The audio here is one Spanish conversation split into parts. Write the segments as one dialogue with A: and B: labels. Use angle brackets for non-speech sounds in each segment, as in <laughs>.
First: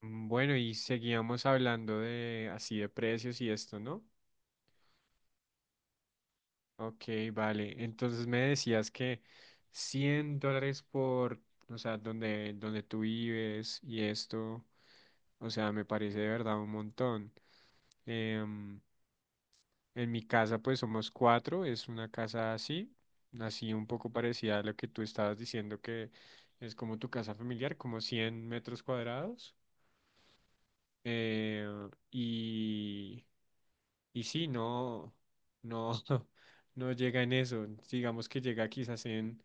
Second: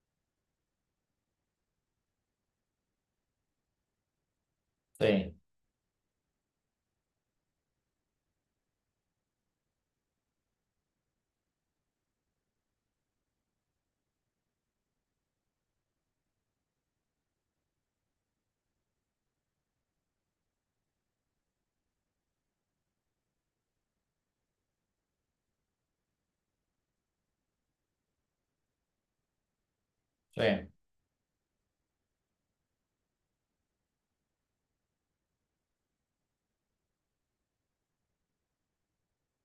A: Bueno, y seguíamos hablando de así de precios y esto, ¿no?
B: Sí,
A: Ok, vale. Entonces me decías que $100 por, o sea, donde tú vives y esto, o sea, me parece de verdad un montón. Em, en mi casa, pues somos cuatro, es una casa así, así un poco parecida a lo que tú estabas diciendo que es como tu casa familiar, como 100 metros cuadrados.
B: sí.
A: Eh, y sí, no, no, <laughs> no llega en eso. Digamos que llega quizás en,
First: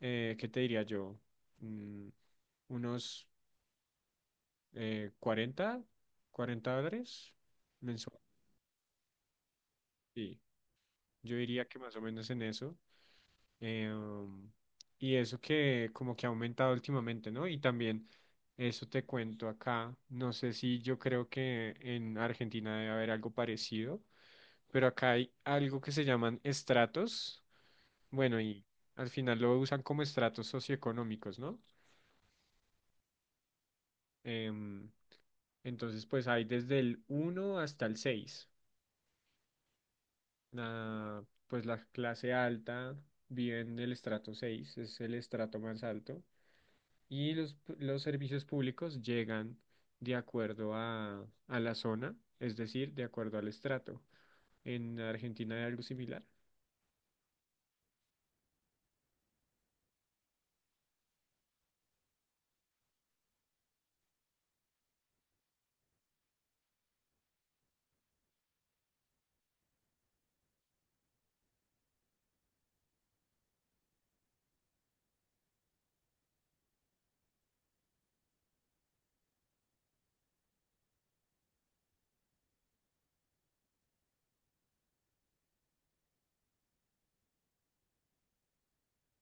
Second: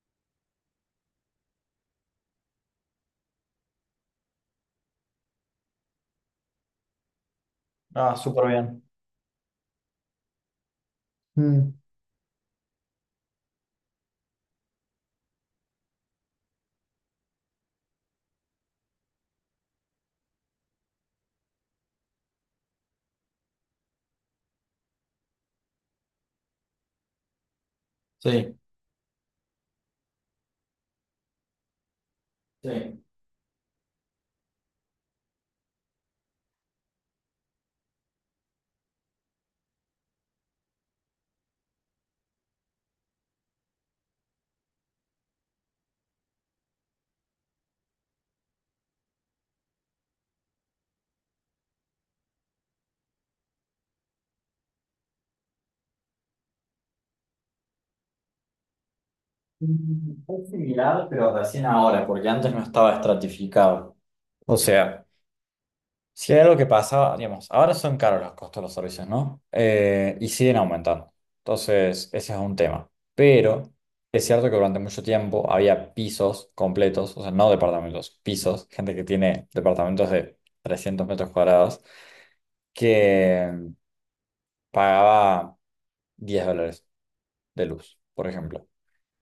A: ¿qué te diría yo? Mm, unos 40 $40
B: Ah,
A: mensual.
B: súper bien.
A: Sí, yo diría que
B: Mm,
A: más o menos en eso. Eh, um, y eso que como que ha aumentado últimamente, ¿no? Y también eso te cuento acá. No sé, si yo creo que en Argentina debe haber algo parecido, pero acá hay algo que se llaman estratos. Bueno,
B: sí.
A: y al final lo usan como estratos socioeconómicos, ¿no?
B: Sí.
A: Em, entonces, pues hay desde el uno hasta el 6. Pues la clase alta vive en el estrato 6, es el estrato más alto. Y los servicios públicos llegan de acuerdo a la zona, es decir, de acuerdo al estrato. En Argentina hay algo similar.
B: Es similar, pero recién ahora, porque antes no estaba estratificado. O sea, si hay algo que pasaba, digamos, ahora son caros los costos de los servicios, ¿no? Y siguen aumentando. Entonces, ese es un tema. Pero es cierto que durante mucho tiempo había pisos completos, o sea, no departamentos, pisos, gente que tiene departamentos de 300 metros cuadrados, que pagaba 10 dólares de luz, por ejemplo.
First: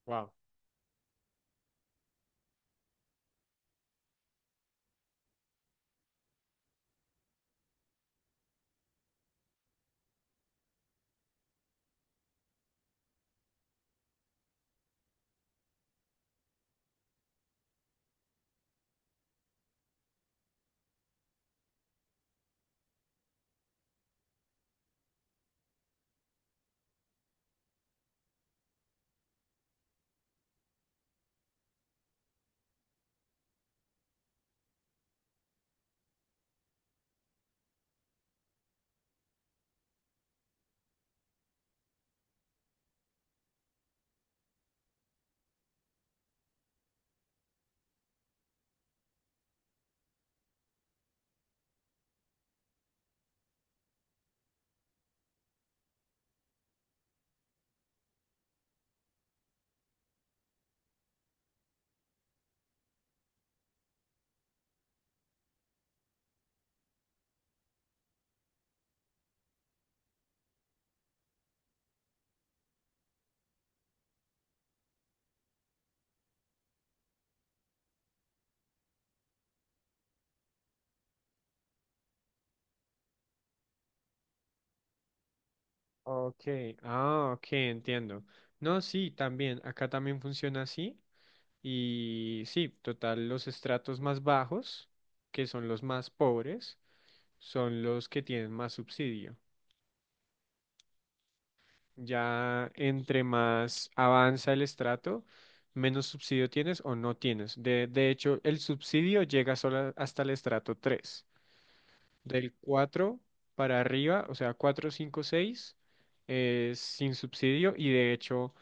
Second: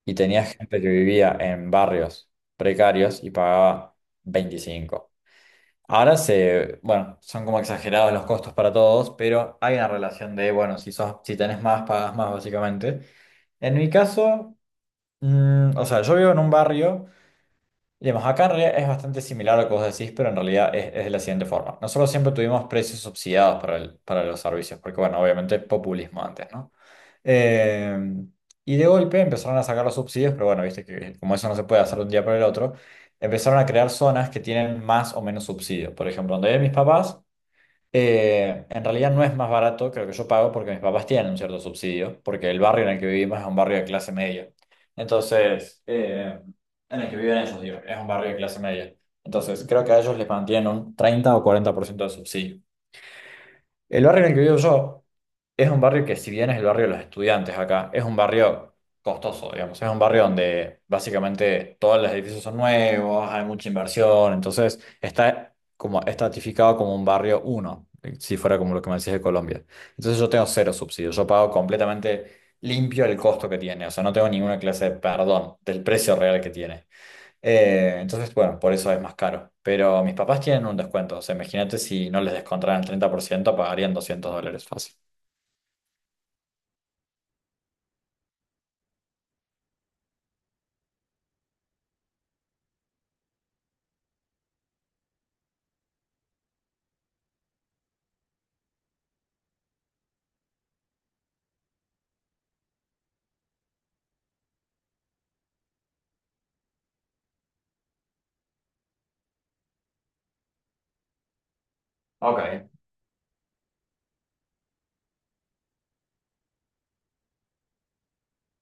B: Y
A: Wow.
B: tenía gente que vivía en barrios precarios y pagaba 25. Ahora bueno, son como exagerados los costos para todos, pero hay una relación de, bueno, si sos, si tenés más, pagas más, básicamente. En mi caso, o sea, yo vivo en un barrio, digamos, acá en realidad es bastante similar a lo que vos decís, pero en realidad es de la siguiente forma. Nosotros siempre tuvimos precios subsidiados para los servicios, porque, bueno, obviamente populismo antes, ¿no? Eh, y de golpe empezaron a sacar los subsidios, pero bueno, viste que como eso no se puede hacer de un día para el otro, empezaron a crear zonas que tienen más o menos subsidio. Por ejemplo, donde viven mis papás, en realidad no es más barato que lo que yo pago porque mis papás tienen un cierto subsidio, porque el barrio en el que vivimos es un barrio de clase media. Entonces, en el que viven ellos, digo, es un barrio de clase media. Entonces, creo que a ellos les mantienen un 30 o 40% de subsidio. El barrio en el que vivo yo es un barrio que si bien es el barrio de los estudiantes acá, es un barrio costoso, digamos. Es un barrio donde básicamente todos los edificios son nuevos, hay mucha inversión, entonces está como estratificado como un barrio uno, si fuera como lo que me decís de Colombia. Entonces yo tengo cero subsidios, yo pago completamente limpio el costo que tiene, o sea, no tengo ninguna clase de perdón del precio real que tiene. Entonces, bueno, por eso es más caro. Pero mis papás tienen un descuento. O sea, imagínate si no les descontaran el 30% pagarían 200 dólares fácil.
A: Ok, ah, ok, entiendo. No, sí, también, acá también funciona así. Y sí, total, los estratos más bajos, que son los más pobres, son los que tienen más subsidio. Ya entre más avanza el estrato, menos subsidio tienes o no tienes. De hecho, el subsidio llega solo hasta el estrato tres. Del
B: Ok.
A: 4 para arriba, o sea, 4 5 seis, es sin subsidio. Y de hecho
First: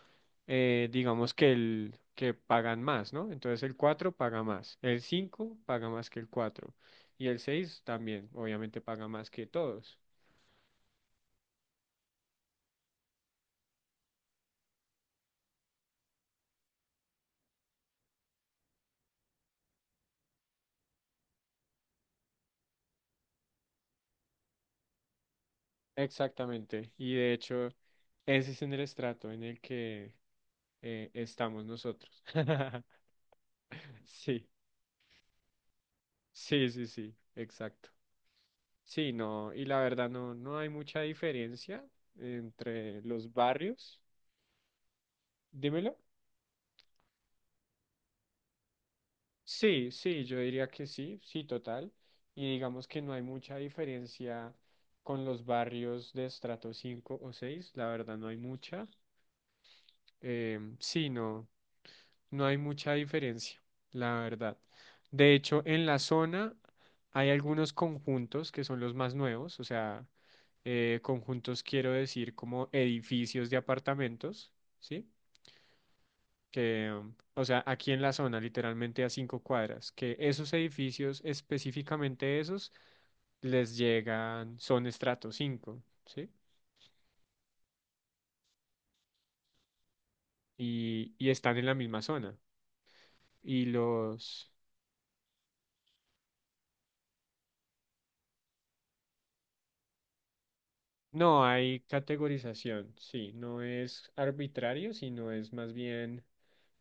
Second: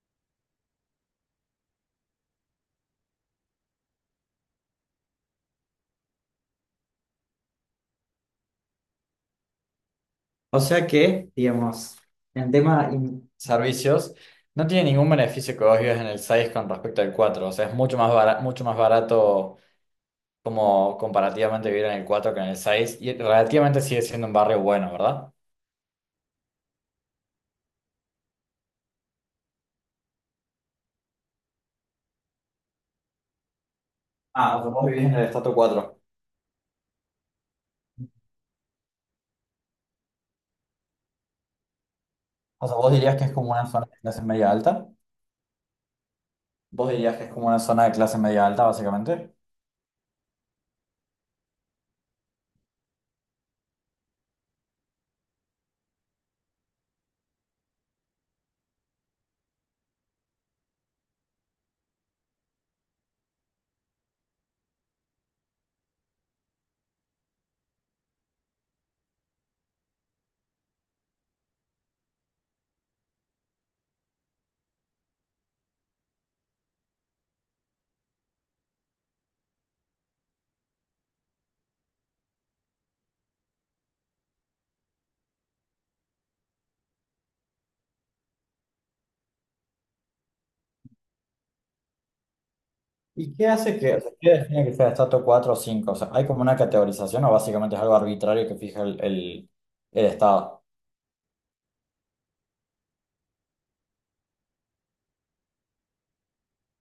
A: digamos que el que pagan más, ¿no? Entonces el 4 paga más, el 5 paga más que el cuatro, y el 6 también, obviamente paga más que todos.
B: O sea que, digamos, en tema, servicios, no tiene ningún beneficio que vos vivas en el 6 con respecto al cuatro. O sea, es mucho más barato como comparativamente vivir en el 4 que en el seis. Y relativamente sigue siendo un barrio bueno, ¿verdad?
A: Exactamente, y de hecho ese es en el estrato en el que estamos nosotros. <laughs> Sí,
B: Ah, o sea, vos vivís en el estrato cuatro.
A: sí, sí, sí, exacto. Sí, no, y la verdad no, no hay mucha diferencia
B: O sea, vos
A: entre
B: dirías que
A: los
B: es como una zona de
A: barrios.
B: clase media alta.
A: Dímelo.
B: Vos dirías que es como una zona de clase media alta, básicamente.
A: Sí, sí, yo diría que sí, sí, total. Y digamos que no hay mucha diferencia con los barrios de estrato 5 o 6, la verdad no hay mucha. Sí, no, no hay mucha diferencia, la verdad. De hecho, en la zona hay algunos conjuntos que son los más nuevos, o sea, conjuntos quiero decir como edificios de apartamentos, ¿sí? Que, o sea, aquí en la zona, literalmente a 5 cuadras, que esos edificios, específicamente esos, les llegan, son estrato 5, ¿sí? Y están en la misma zona.
B: ¿Y qué
A: Y
B: hace que, o sea, qué
A: los,
B: define que sea estrato 4 o cinco? O sea, ¿hay como una categorización o básicamente es algo arbitrario que fija el Estado?
A: no hay categorización, sí, no es arbitrario, sino es más bien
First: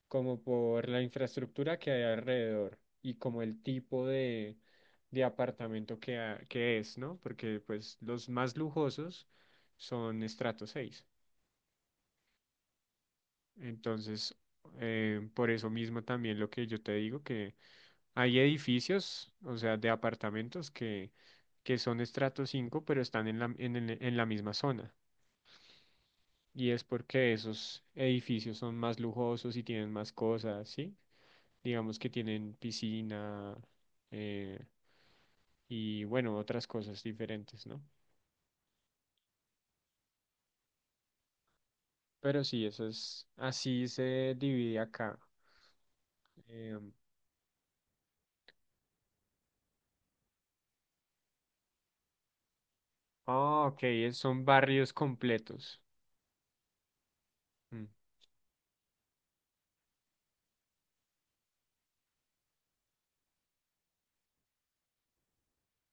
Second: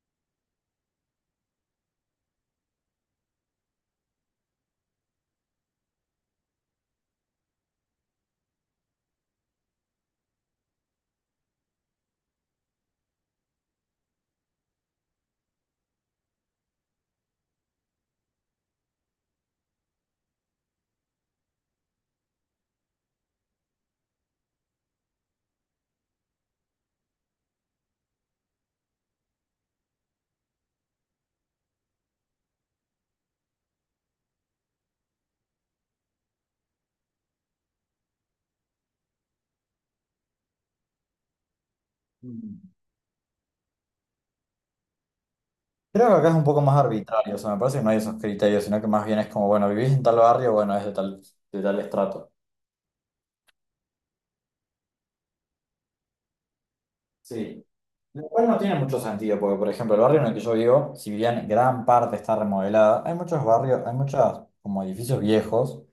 A: como por la infraestructura que hay alrededor y como el tipo de apartamento que es, ¿no? Porque pues los más lujosos son estrato 6. Entonces, por eso mismo también lo que yo te digo, que hay edificios, o sea, de apartamentos que son estrato 5 pero están en en la misma zona. Y es porque esos edificios son más lujosos y tienen más cosas, ¿sí? Digamos que tienen piscina, eh, y, bueno, otras cosas diferentes, ¿no? Pero
B: Mm.
A: sí, eso es, así se divide acá.
B: Creo que acá es un poco más
A: Em,
B: arbitrario, o sea, me parece que no hay esos criterios, sino que más bien es como, bueno, vivís en tal barrio, bueno, es de tal, estrato.
A: ah, ok, son barrios completos.
B: Sí.
A: Mm,
B: Lo cual no tiene mucho sentido, porque, por ejemplo, el barrio en el que yo vivo, si bien gran parte está remodelada, hay muchos como edificios viejos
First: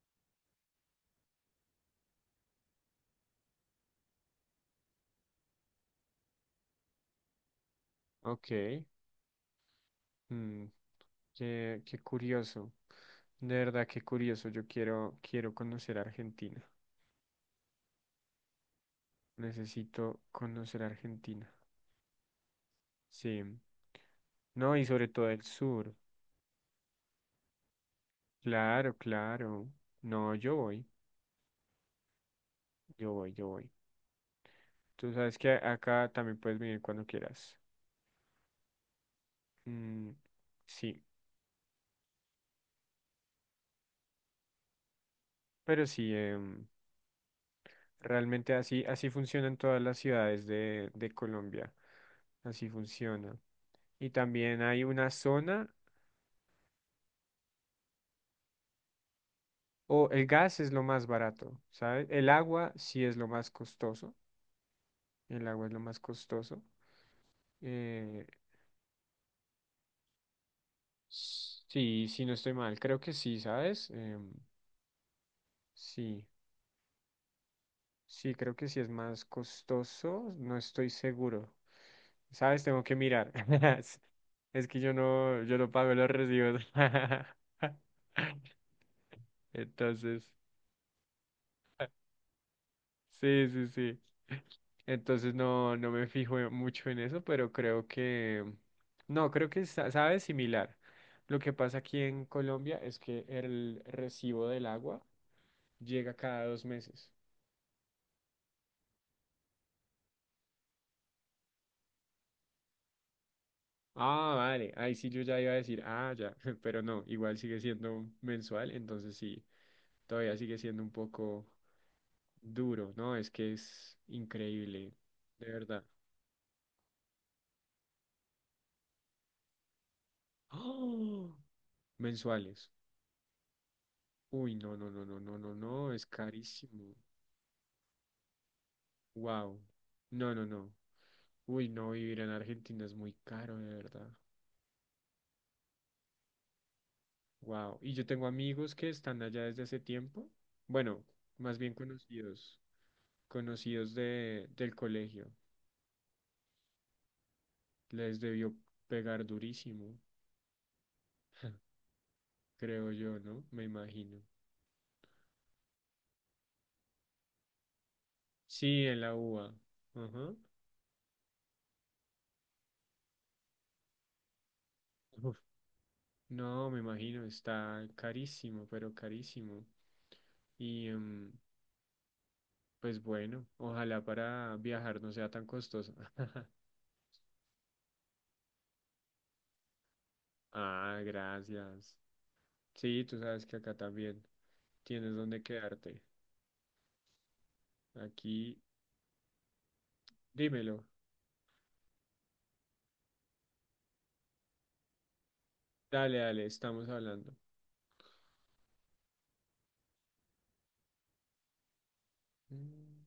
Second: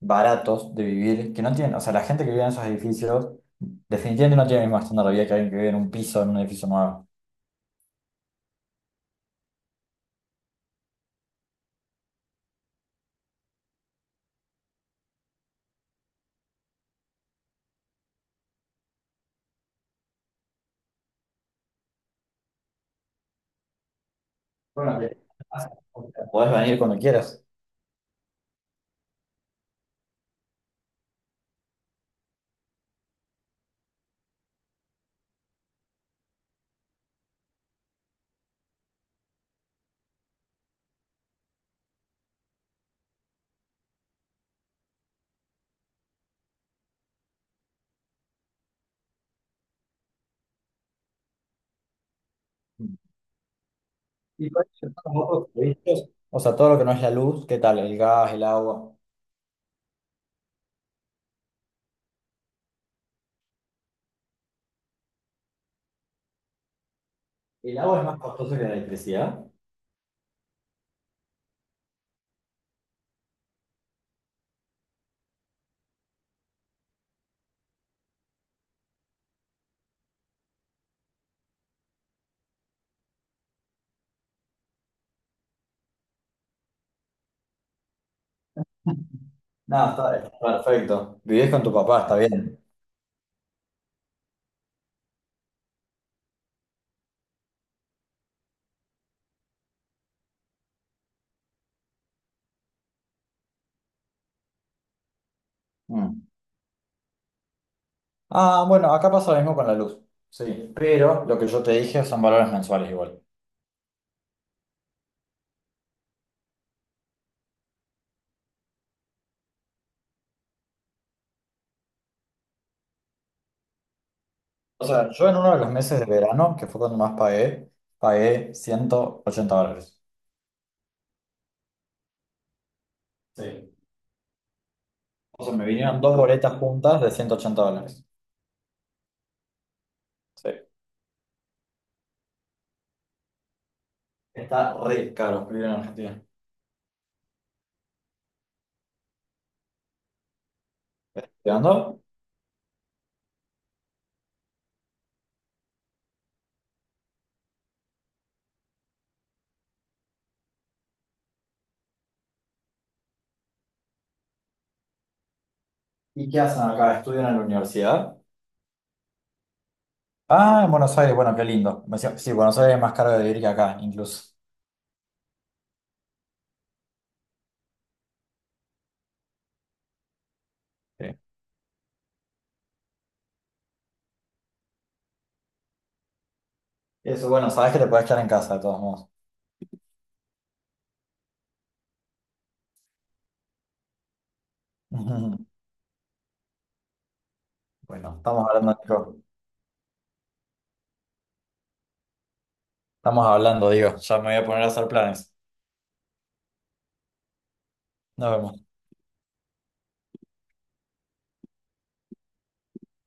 B: baratos de vivir, que no tienen, o sea, la gente que vive en esos edificios definitivamente no tiene el mismo estándar de vida que alguien que vive en un piso, en un edificio nuevo.
A: ok. Mm, Qué, qué curioso. De verdad, qué curioso. Yo quiero, quiero conocer Argentina. Necesito conocer Argentina. Sí. No, y sobre
B: Claro.
A: todo el sur.
B: Podés venir cuando quieras.
A: Claro, claro. No, yo voy. Yo voy, yo voy. Tú sabes que acá también puedes venir cuando quieras. Mm, sí, pero sí, realmente así, así funcionan todas las ciudades de Colombia. Así funciona. Y
B: Y
A: también
B: por
A: hay
B: eso
A: una
B: como otros
A: zona.
B: servicios, o sea, todo lo que no es la luz, ¿qué tal? El gas, el agua.
A: O el gas es lo más barato, ¿sabes? El agua sí es lo más costoso. El agua es lo más costoso.
B: ¿El agua es más
A: Eh,
B: costoso que la electricidad?
A: sí, sí, no estoy mal. Creo que sí, ¿sabes? Sí, sí, creo que sí es más costoso. No estoy seguro. ¿Sabes? Tengo que mirar. <laughs> Es que yo no pago los recibos. <laughs>
B: <laughs> No, está,
A: Entonces,
B: está perfecto. Vivís con tu papá, está bien.
A: sí, sí, sí. Entonces no, no me fijo mucho en eso, pero creo que, no, creo que sabe similar. Lo que pasa aquí en Colombia es que el recibo del agua llega
B: Mm.
A: cada 2 meses.
B: Ah, bueno, acá pasa lo mismo con la luz. Sí, pero lo que yo te dije son valores mensuales igual.
A: Ah, vale, ahí sí yo ya iba a decir, ah, ya, <laughs> pero no, igual sigue siendo mensual, entonces sí, todavía sigue siendo un poco duro, ¿no? Es que es
B: O
A: increíble,
B: sea, yo en uno
A: de
B: de los
A: verdad.
B: meses de verano, que fue cuando más pagué, pagué 180 dólares.
A: ¡Oh! Mensuales.
B: Sí.
A: Uy, no, no, no, no, no,
B: O sea,
A: no,
B: me
A: no,
B: vinieron
A: es
B: dos boletas
A: carísimo.
B: juntas de 180 dólares.
A: Wow. No, no,
B: Sí.
A: no. Uy, no, vivir en Argentina es muy caro, de verdad.
B: Está re caro vivir en Argentina.
A: Wow. Y yo tengo amigos que están allá desde hace tiempo. Bueno, más bien
B: ¿Estudiando?
A: conocidos, conocidos del colegio. Les debió pegar durísimo, <laughs> creo yo, ¿no? Me imagino.
B: ¿Y qué hacen acá? ¿Estudian en la universidad?
A: Sí, en la UBA. Ajá.
B: Ah, en Buenos Aires, bueno, qué lindo. Me decía, sí, Buenos Aires es más caro de vivir que acá, incluso.
A: Uf. No, me imagino, está carísimo, pero carísimo. Y
B: Sí.
A: em, Pues bueno, ojalá para viajar no sea tan costoso. <laughs>
B: Eso, bueno, sabes que te puedes quedar en casa, de todos modos.
A: Ah, gracias. Sí, tú sabes que acá también tienes donde
B: <laughs>
A: quedarte.
B: Bueno, estamos
A: Aquí,
B: hablando, Nico.
A: dímelo.
B: Estamos hablando, digo. Ya me voy a poner a hacer planes.
A: Dale, dale, estamos hablando.
B: Nos vemos.
A: Mm.